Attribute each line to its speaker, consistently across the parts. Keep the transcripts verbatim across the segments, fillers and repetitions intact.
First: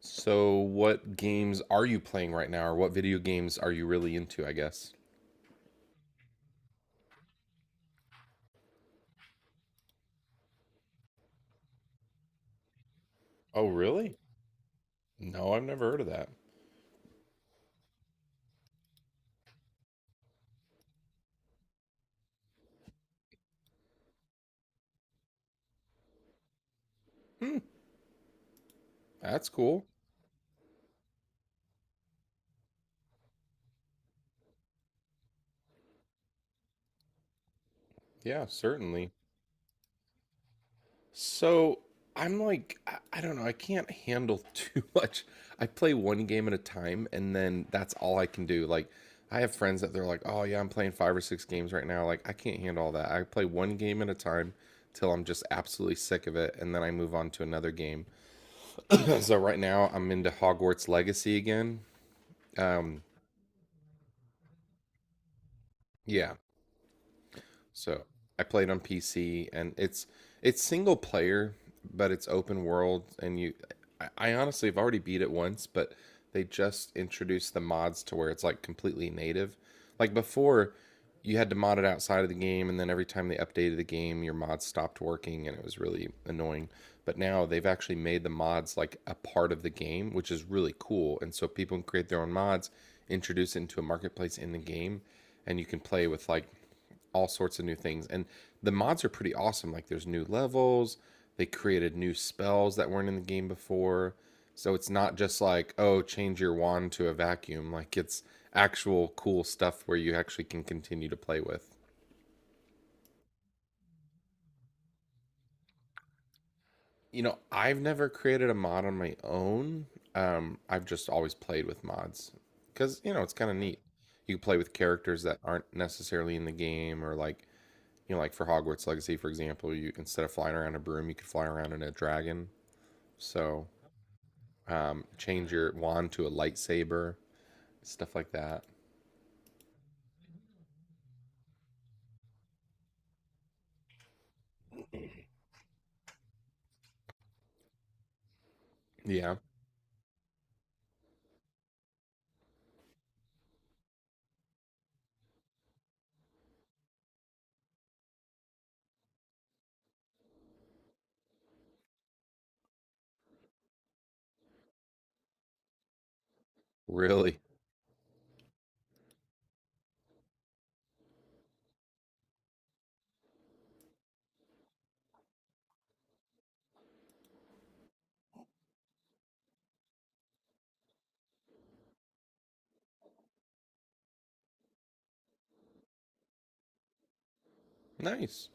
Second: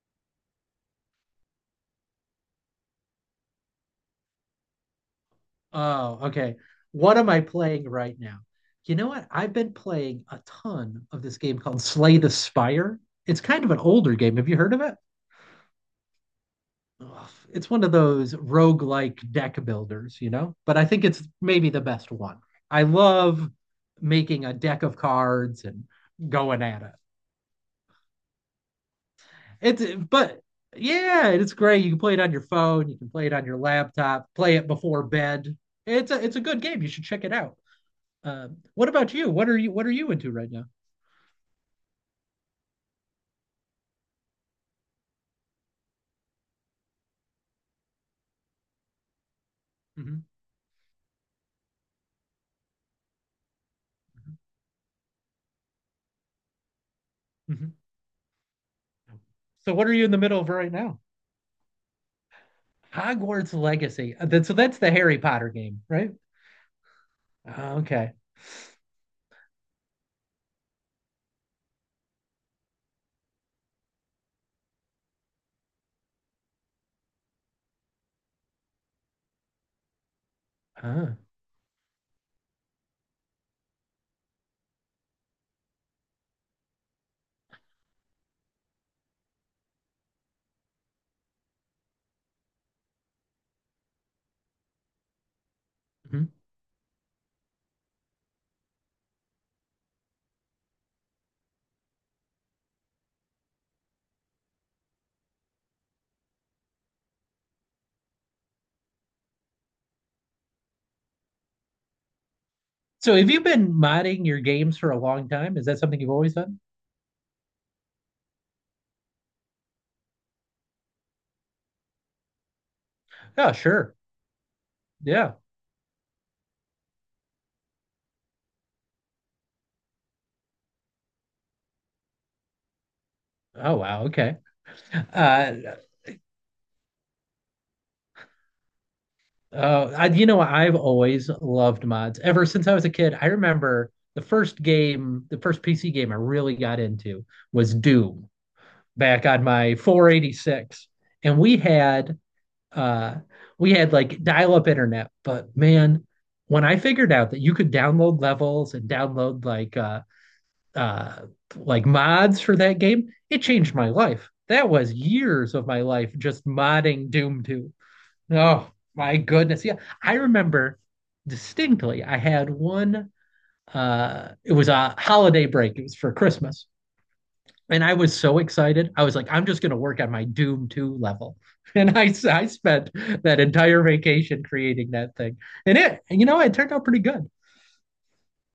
Speaker 1: So, what games are you playing right now, or what video games are you really into, I guess?
Speaker 2: Oh, okay. What am I playing right now? You know what? I've been playing a ton of this game called Slay the Spire. It's kind
Speaker 1: Oh,
Speaker 2: of an older
Speaker 1: really?
Speaker 2: game. Have you heard of it?
Speaker 1: No, I've never heard of that.
Speaker 2: Ugh, It's one of those roguelike deck builders, you know? But I think it's maybe the best one. I love making a deck of cards and going at it.
Speaker 1: That's
Speaker 2: It's
Speaker 1: cool.
Speaker 2: but yeah, it's great. You can play it on your phone, you can play it on your laptop, play it before bed. It's a it's a good game. You should check it out.
Speaker 1: Yeah,
Speaker 2: Uh, what
Speaker 1: certainly.
Speaker 2: about you? What are you What are you into right now?
Speaker 1: So, I'm like, I, I don't know, I can't handle too much. I play one game at a time, and then that's all I can do. Like, I have friends that they're like,
Speaker 2: Mm-hmm.
Speaker 1: oh, yeah, I'm playing five or six games right now. Like, I can't handle all that. I play one game at a time till I'm just absolutely sick of it, and then I move on to another
Speaker 2: Mm-hmm.
Speaker 1: game. So, right
Speaker 2: So what
Speaker 1: now,
Speaker 2: are you
Speaker 1: I'm
Speaker 2: in the
Speaker 1: into
Speaker 2: middle of right
Speaker 1: Hogwarts
Speaker 2: now?
Speaker 1: Legacy again.
Speaker 2: Hogwarts Legacy. Uh, so that's the Harry Potter game, right?
Speaker 1: Yeah.
Speaker 2: Ah,
Speaker 1: So
Speaker 2: okay.
Speaker 1: I played on P C, and it's it's single player, but it's open world, and you. I, I honestly have already beat it once, but they just introduced the mods to where it's like completely native. Like before,
Speaker 2: Ah.
Speaker 1: you had to mod it outside of the game, and then every time they updated the game, your mod stopped working, and it was really annoying. But now they've actually made the mods like a part of the game, which is really cool. And so people can create their own mods, introduce it into a marketplace in the game, and you can play with
Speaker 2: Mhm.
Speaker 1: like all sorts of new things. And the mods are pretty awesome. Like there's new levels, they created new spells that weren't in the game before. So it's not just like, oh, change your wand to a vacuum. Like it's actual cool stuff where you actually can continue to play with.
Speaker 2: So have you been modding your games for a long time? Is that something you've always done?
Speaker 1: You know, I've never created a mod on my own. Um, I've just always played with mods because, you know, it's kind
Speaker 2: Oh,
Speaker 1: of neat.
Speaker 2: sure.
Speaker 1: You can play with characters
Speaker 2: Yeah.
Speaker 1: that aren't necessarily in the game or like you know, like for Hogwarts Legacy, for example, you instead of flying around a broom, you could fly around in a dragon. So
Speaker 2: Oh, wow. Okay.
Speaker 1: um, change
Speaker 2: Uh,
Speaker 1: your wand to a lightsaber, stuff like that.
Speaker 2: uh, I, you know, I've always loved mods ever since I was a kid. I remember the first game, the first P C game I really got into was Doom, back
Speaker 1: Yeah,
Speaker 2: on my four eight six, and we had uh, we had like dial-up internet. But man, when I figured out that you could download levels and download like uh, uh, like mods for that game, it changed my life. That was years of my life just modding
Speaker 1: really
Speaker 2: Doom two. Oh my goodness. Yeah. I remember distinctly I had one uh it was a holiday break. It was for Christmas. And I was so excited. I was like, I'm just going to work on my Doom two level. And I I spent that entire vacation creating that thing. And it, you know, it turned out pretty good.
Speaker 1: nice.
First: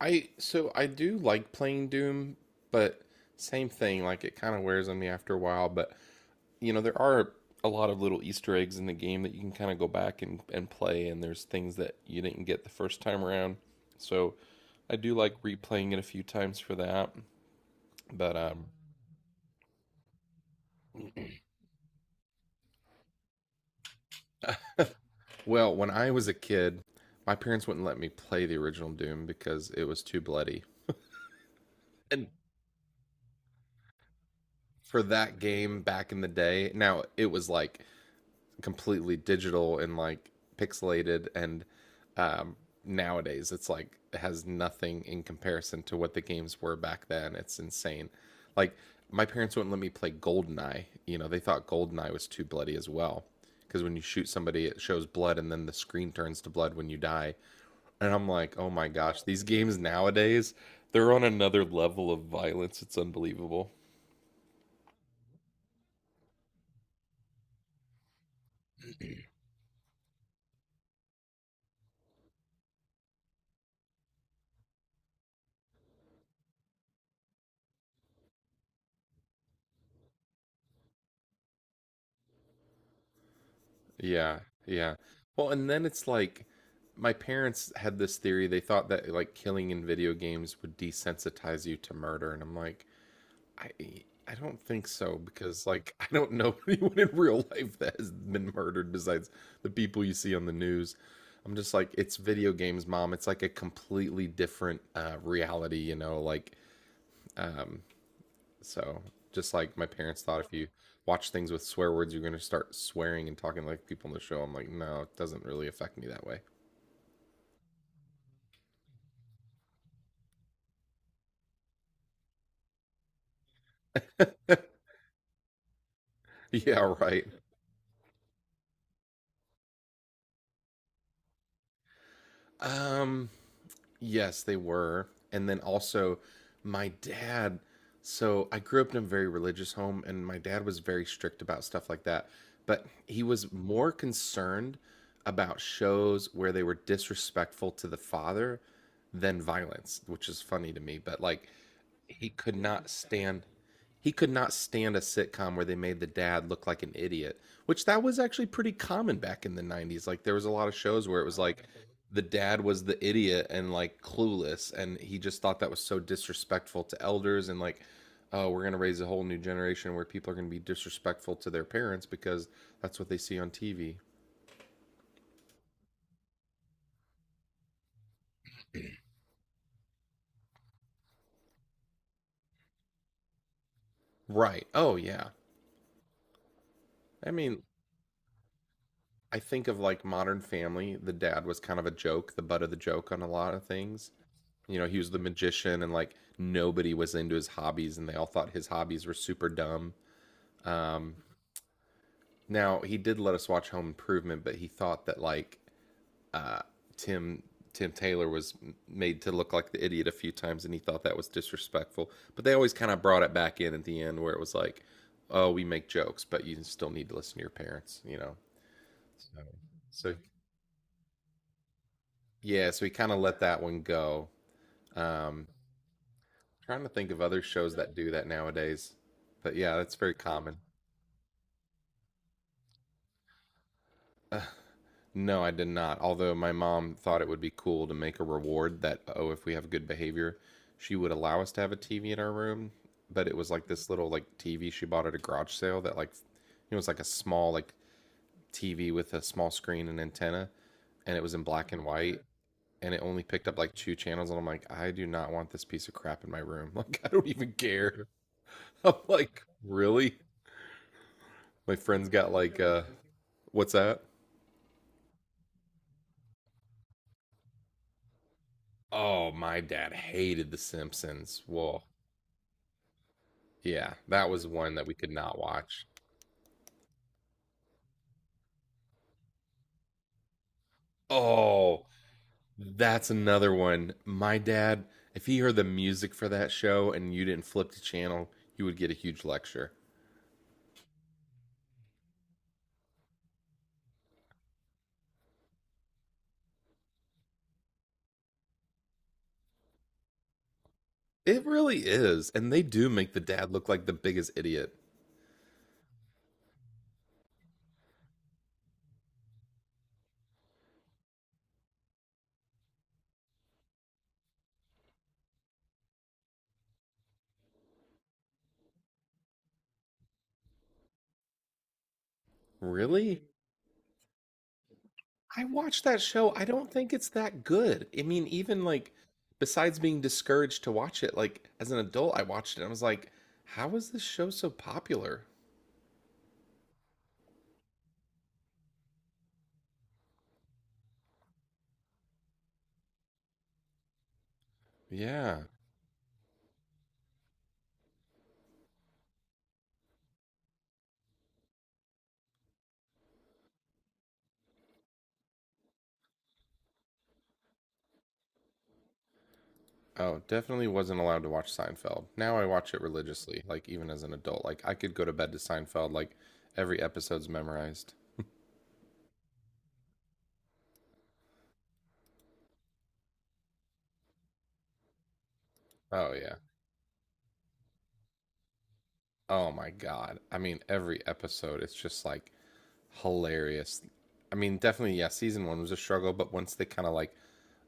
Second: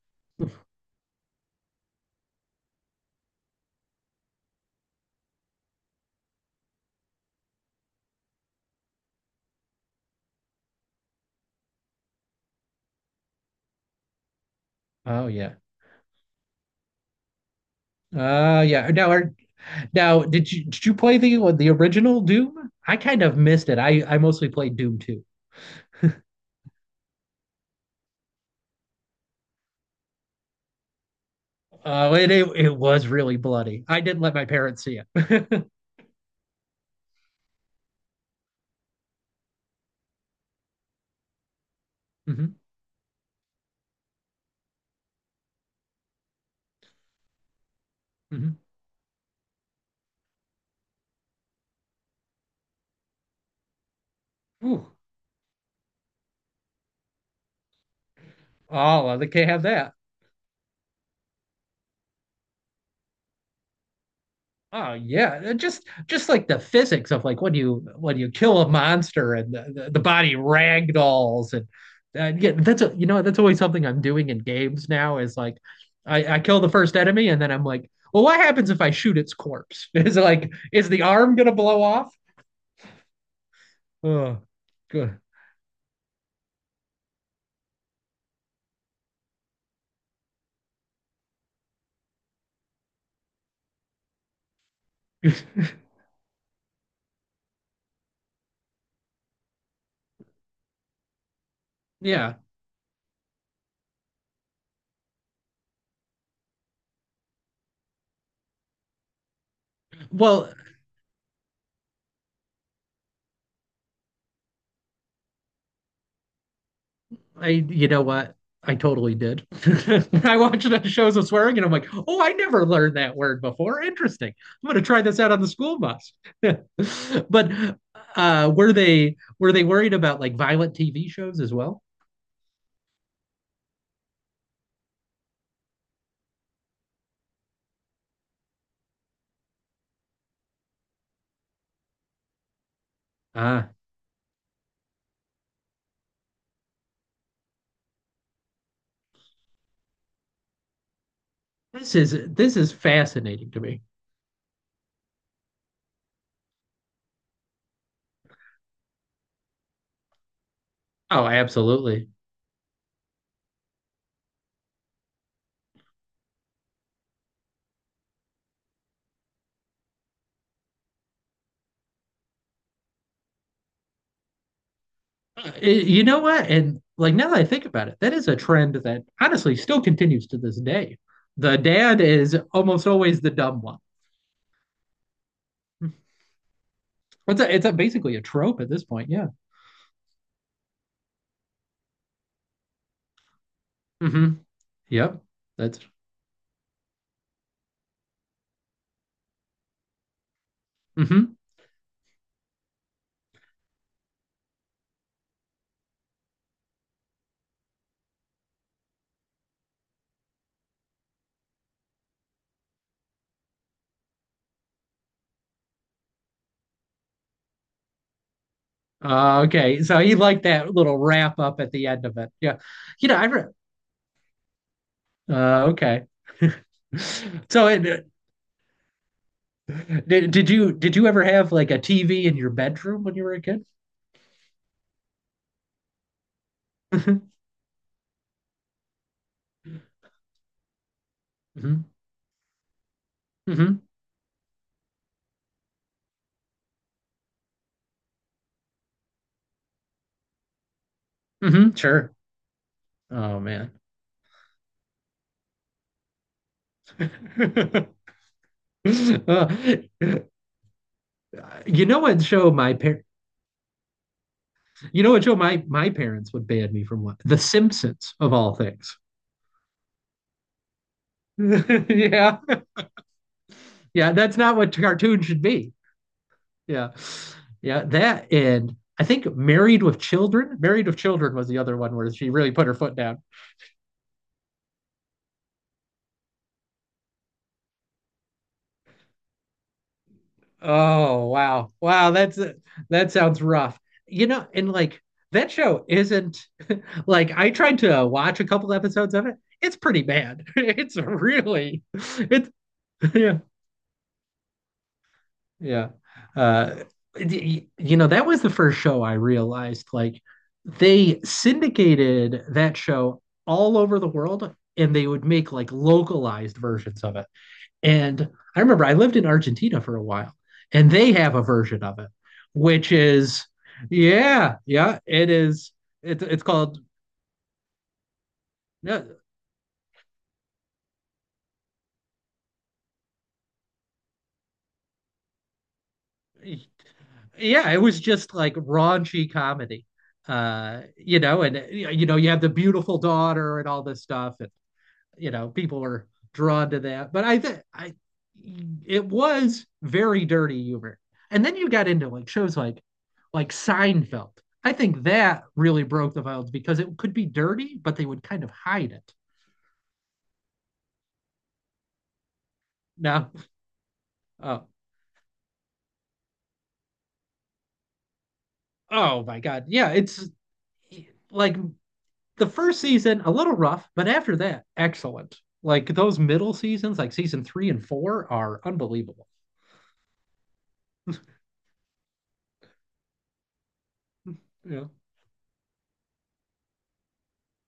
Speaker 1: I so I do like playing Doom, but same thing. Like it kind of wears on me after a while. But you know, there are a lot of little Easter eggs in the game that you can kind of go back and, and play. And there's things that you didn't get the first time around. So I do
Speaker 2: Oh
Speaker 1: like
Speaker 2: yeah.
Speaker 1: replaying it a few times for that. But
Speaker 2: Uh
Speaker 1: um,
Speaker 2: yeah. Now are now did you did you play the the original Doom? I kind of missed it. I I mostly played Doom two.
Speaker 1: Well, when I was a kid, my parents wouldn't let me play the original Doom because it was too bloody.
Speaker 2: Oh,
Speaker 1: And
Speaker 2: it, it it was really bloody. I didn't let my parents see
Speaker 1: for
Speaker 2: it.
Speaker 1: that game back in the day, now it was like completely digital and like pixelated and um
Speaker 2: hmm
Speaker 1: nowadays it's like it has nothing in comparison to what the games were back then. It's insane.
Speaker 2: hmm
Speaker 1: Like my parents wouldn't let me play Goldeneye. You know, they thought Goldeneye was too bloody as well because when you shoot somebody it
Speaker 2: Ooh.
Speaker 1: shows blood and then the screen turns to blood when you die. And I'm like, oh my
Speaker 2: Oh, well,
Speaker 1: gosh,
Speaker 2: they
Speaker 1: these
Speaker 2: can't have
Speaker 1: games
Speaker 2: that.
Speaker 1: nowadays, they're on another level of violence. It's unbelievable.
Speaker 2: Oh yeah. Uh, just just like the physics of like when you when you kill a monster and the, the, the body ragdolls and and yeah, that's a, you know, that's always something I'm doing in games now is like I, I kill the first enemy and then I'm like, well, what happens if I shoot its corpse? Is it like is the arm gonna blow off?
Speaker 1: Yeah,
Speaker 2: Oh,
Speaker 1: yeah.
Speaker 2: good.
Speaker 1: Well, and then it's like my parents had this theory. They thought that like killing in video games would desensitize you to murder. And I'm like, I I don't think so because like I don't know anyone in real life that has been murdered besides the people you see on the news. I'm just like, it's
Speaker 2: Yeah.
Speaker 1: video games, mom. It's like a completely different uh, reality, you know, like um, so just like my parents thought, if
Speaker 2: Well,
Speaker 1: you watch things with swear words, you're going to start swearing and talking like people on the show. I'm like, no, it doesn't really affect me that way.
Speaker 2: I, you know what? I totally did. I watched enough shows of swearing and I'm like, oh, I never learned that word before. Interesting. I'm going to try this out on the school bus.
Speaker 1: Yeah, right.
Speaker 2: But uh, were they were they worried about like violent T V shows as well?
Speaker 1: Um, Yes, they were. And then also, my dad. So I grew up in a very religious home, and my dad was very strict about stuff like that. But he was
Speaker 2: Ah, uh,
Speaker 1: more concerned about shows where they were disrespectful to the father than violence, which is funny to me. But like,
Speaker 2: this is
Speaker 1: he could
Speaker 2: this is
Speaker 1: not stand.
Speaker 2: fascinating to me.
Speaker 1: He could not stand a sitcom where they made the dad look like an idiot, which that was actually pretty common back in the nineties. Like there was a lot of shows where it
Speaker 2: Oh,
Speaker 1: was like
Speaker 2: absolutely.
Speaker 1: the dad was the idiot and like clueless and he just thought that was so disrespectful to elders and like oh we're going to raise a whole new generation where people are going to be disrespectful to their parents because that's what they see on T V.
Speaker 2: Uh, You know what? And like now that I think about it, that is a trend that honestly still continues to this day. The dad is almost always the dumb one.
Speaker 1: Right. Oh yeah. I
Speaker 2: It's a,
Speaker 1: mean,
Speaker 2: it's a basically a trope at this point. Yeah.
Speaker 1: I think of like Modern Family, the dad was kind of a joke, the butt of the joke on a lot of things.
Speaker 2: hmm
Speaker 1: You know, he was the
Speaker 2: Yep. That's
Speaker 1: magician and like nobody was into his hobbies and they all thought his hobbies were super dumb.
Speaker 2: hmm
Speaker 1: Now, he did let us watch Home Improvement, but he thought that like Tim Tim Taylor was made to look like the idiot a few times, and he thought that was disrespectful. But they always kind of brought it back in at the end, where it was like, "Oh, we make jokes, but you still need to listen to your parents," you know. So,
Speaker 2: Uh, okay. So he
Speaker 1: so
Speaker 2: liked that little wrap up at the end of it. Yeah.
Speaker 1: yeah, so he
Speaker 2: You
Speaker 1: kind
Speaker 2: know,
Speaker 1: of
Speaker 2: I
Speaker 1: let
Speaker 2: re
Speaker 1: that one go. Um,
Speaker 2: uh okay.
Speaker 1: Trying to think of other
Speaker 2: So
Speaker 1: shows that
Speaker 2: it,
Speaker 1: do that nowadays, but yeah, that's very
Speaker 2: did did
Speaker 1: common.
Speaker 2: you did you ever have like a T V in your bedroom when you were a kid?
Speaker 1: No, I did not. Although my mom thought it
Speaker 2: hmm
Speaker 1: would be cool to make a reward that, oh, if we have good behavior, she would allow us to have a T V in our room. But it was like
Speaker 2: hmm
Speaker 1: this little like T V she bought at a garage sale that like it was like a small like T V with a small screen and antenna, and it was in black
Speaker 2: hmm
Speaker 1: and
Speaker 2: Sure.
Speaker 1: white, and it only
Speaker 2: Oh
Speaker 1: picked up
Speaker 2: man.
Speaker 1: like two channels. And I'm like, I do not want this piece of crap in my room. Like I don't even care. I'm like,
Speaker 2: Uh,
Speaker 1: really? My
Speaker 2: you know
Speaker 1: friends
Speaker 2: what
Speaker 1: got
Speaker 2: show
Speaker 1: like,
Speaker 2: my
Speaker 1: uh,
Speaker 2: par
Speaker 1: what's that?
Speaker 2: you know what show my my parents would ban me from? What? The Simpsons of all things.
Speaker 1: Oh, my dad hated The Simpsons. Whoa,
Speaker 2: Yeah.
Speaker 1: yeah,
Speaker 2: Yeah,
Speaker 1: that
Speaker 2: that's
Speaker 1: was
Speaker 2: not
Speaker 1: one
Speaker 2: what
Speaker 1: that we could
Speaker 2: cartoon
Speaker 1: not
Speaker 2: should be.
Speaker 1: watch.
Speaker 2: Yeah. Yeah. That and I think Married with Children. Married with Children was the other
Speaker 1: Oh,
Speaker 2: one where she really put her foot
Speaker 1: that's
Speaker 2: down.
Speaker 1: another one. My dad, if he heard the music for that show and you didn't flip the channel, you would get a huge lecture.
Speaker 2: Oh, wow. Wow. That's that sounds rough. You know, and like that show isn't like I tried to watch a couple episodes of it. It's pretty bad. It's
Speaker 1: It
Speaker 2: really
Speaker 1: really is.
Speaker 2: it's
Speaker 1: And they do make the
Speaker 2: Yeah.
Speaker 1: dad look like the biggest idiot.
Speaker 2: Yeah. Uh, y- you know, that was the first show I realized like they syndicated that show all over the world and they would make like localized versions of it. And I remember I lived in Argentina for a while and they have a version of it, which
Speaker 1: Really?
Speaker 2: is, yeah, yeah, it
Speaker 1: I
Speaker 2: is.
Speaker 1: watched that
Speaker 2: It's,
Speaker 1: show.
Speaker 2: it's
Speaker 1: I don't
Speaker 2: called,
Speaker 1: think it's that good. I mean, even like,
Speaker 2: yeah,
Speaker 1: besides being discouraged to watch it, like as an adult, I watched it and I was like, how is this show so popular?
Speaker 2: yeah, it was just like raunchy comedy. Uh, you know, and you know, you have the beautiful daughter and all this stuff, you
Speaker 1: Yeah.
Speaker 2: know people are drawn to that. But I think I it was very dirty humor. And then you got into like shows like like Seinfeld. I think that really broke the violence because it could be dirty, but they would kind of hide it.
Speaker 1: Oh, definitely wasn't allowed to watch Seinfeld. Now I watch it
Speaker 2: Now,
Speaker 1: religiously, like even as an adult. Like
Speaker 2: oh,
Speaker 1: I could go to bed to Seinfeld, like every episode's memorized.
Speaker 2: oh my God. Yeah, it's like the first season, a little rough, but after that, excellent. Like
Speaker 1: Oh
Speaker 2: those
Speaker 1: yeah.
Speaker 2: middle seasons, like season three and four, are unbelievable.
Speaker 1: Oh my God. I mean, every episode, it's just like hilarious. I mean,
Speaker 2: Yeah.
Speaker 1: definitely, yeah, season one was a struggle, but once they kind of like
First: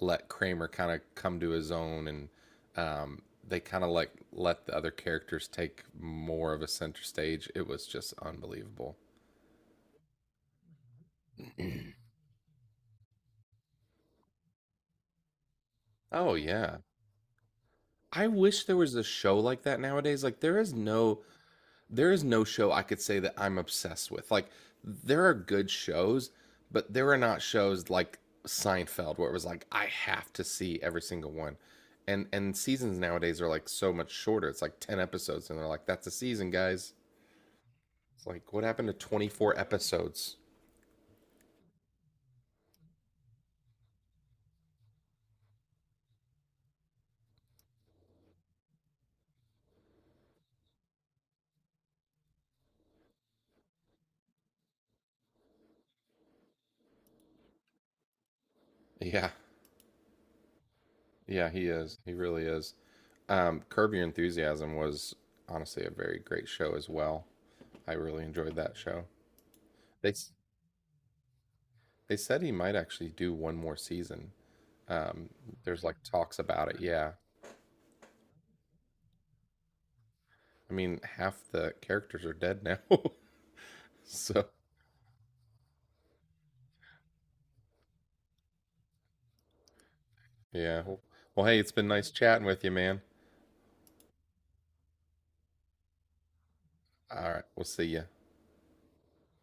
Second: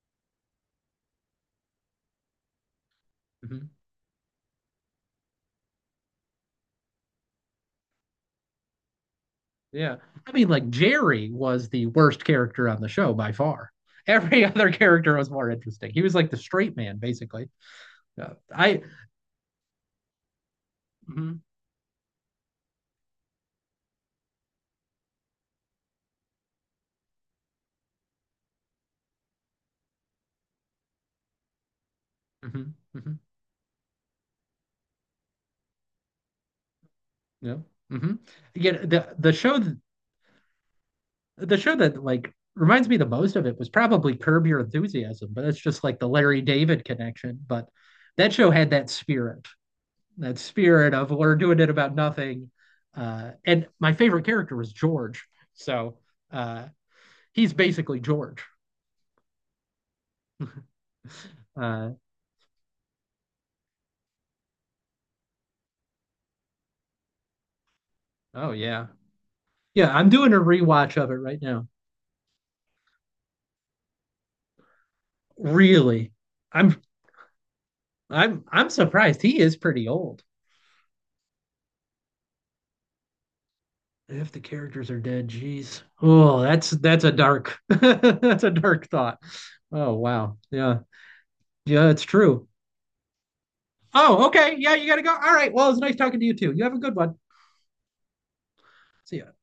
Speaker 1: let Kramer kind of come to his own and um, they
Speaker 2: Mm-hmm.
Speaker 1: kind of like let the other characters take more of a center stage, it was just unbelievable.
Speaker 2: Yeah. I mean, like Jerry was the worst character on the show by far. Every other character was more interesting. He was like
Speaker 1: Oh
Speaker 2: the straight
Speaker 1: yeah.
Speaker 2: man, basically.
Speaker 1: I
Speaker 2: Uh,
Speaker 1: wish there
Speaker 2: I,
Speaker 1: was a show like that nowadays. Like there is no
Speaker 2: mhm,
Speaker 1: there is no show I could say that I'm obsessed with. Like there are good shows, but there are not shows like Seinfeld where it was like I have to see every single one. And and
Speaker 2: mhm,
Speaker 1: seasons
Speaker 2: mhm,
Speaker 1: nowadays are like so much shorter. It's like ten episodes and they're like that's a season, guys.
Speaker 2: yeah, mhm.
Speaker 1: It's like what
Speaker 2: Yeah,
Speaker 1: happened to
Speaker 2: the the
Speaker 1: twenty-four
Speaker 2: show
Speaker 1: episodes?
Speaker 2: the show that like reminds me the most of it was probably Curb Your Enthusiasm, but it's just like the Larry David connection. But that show had that spirit, that spirit of we're doing it about nothing. Uh, and my favorite character was George, so uh, he's basically George.
Speaker 1: Yeah. Yeah, he
Speaker 2: Uh,
Speaker 1: is. He really is. Um Curb Your Enthusiasm was honestly a very great show as well. I really
Speaker 2: oh
Speaker 1: enjoyed that
Speaker 2: yeah,
Speaker 1: show.
Speaker 2: yeah. I'm
Speaker 1: They
Speaker 2: doing a rewatch of it right now.
Speaker 1: They said he might actually do one more season. Um, there's like
Speaker 2: Really,
Speaker 1: talks about
Speaker 2: I'm
Speaker 1: it. Yeah.
Speaker 2: I'm I'm surprised. He is pretty old.
Speaker 1: I mean, half the characters are dead now.
Speaker 2: If the
Speaker 1: So,
Speaker 2: characters are dead, geez. Oh, that's that's a dark that's a dark thought. Oh wow, yeah,
Speaker 1: yeah. Well, hey, it's been
Speaker 2: yeah, it's
Speaker 1: nice chatting
Speaker 2: true.
Speaker 1: with you, man.
Speaker 2: Oh, okay, yeah, you gotta go. All right. Well, it's nice talking to you too. You have a good one.
Speaker 1: All right. We'll see you.
Speaker 2: See ya.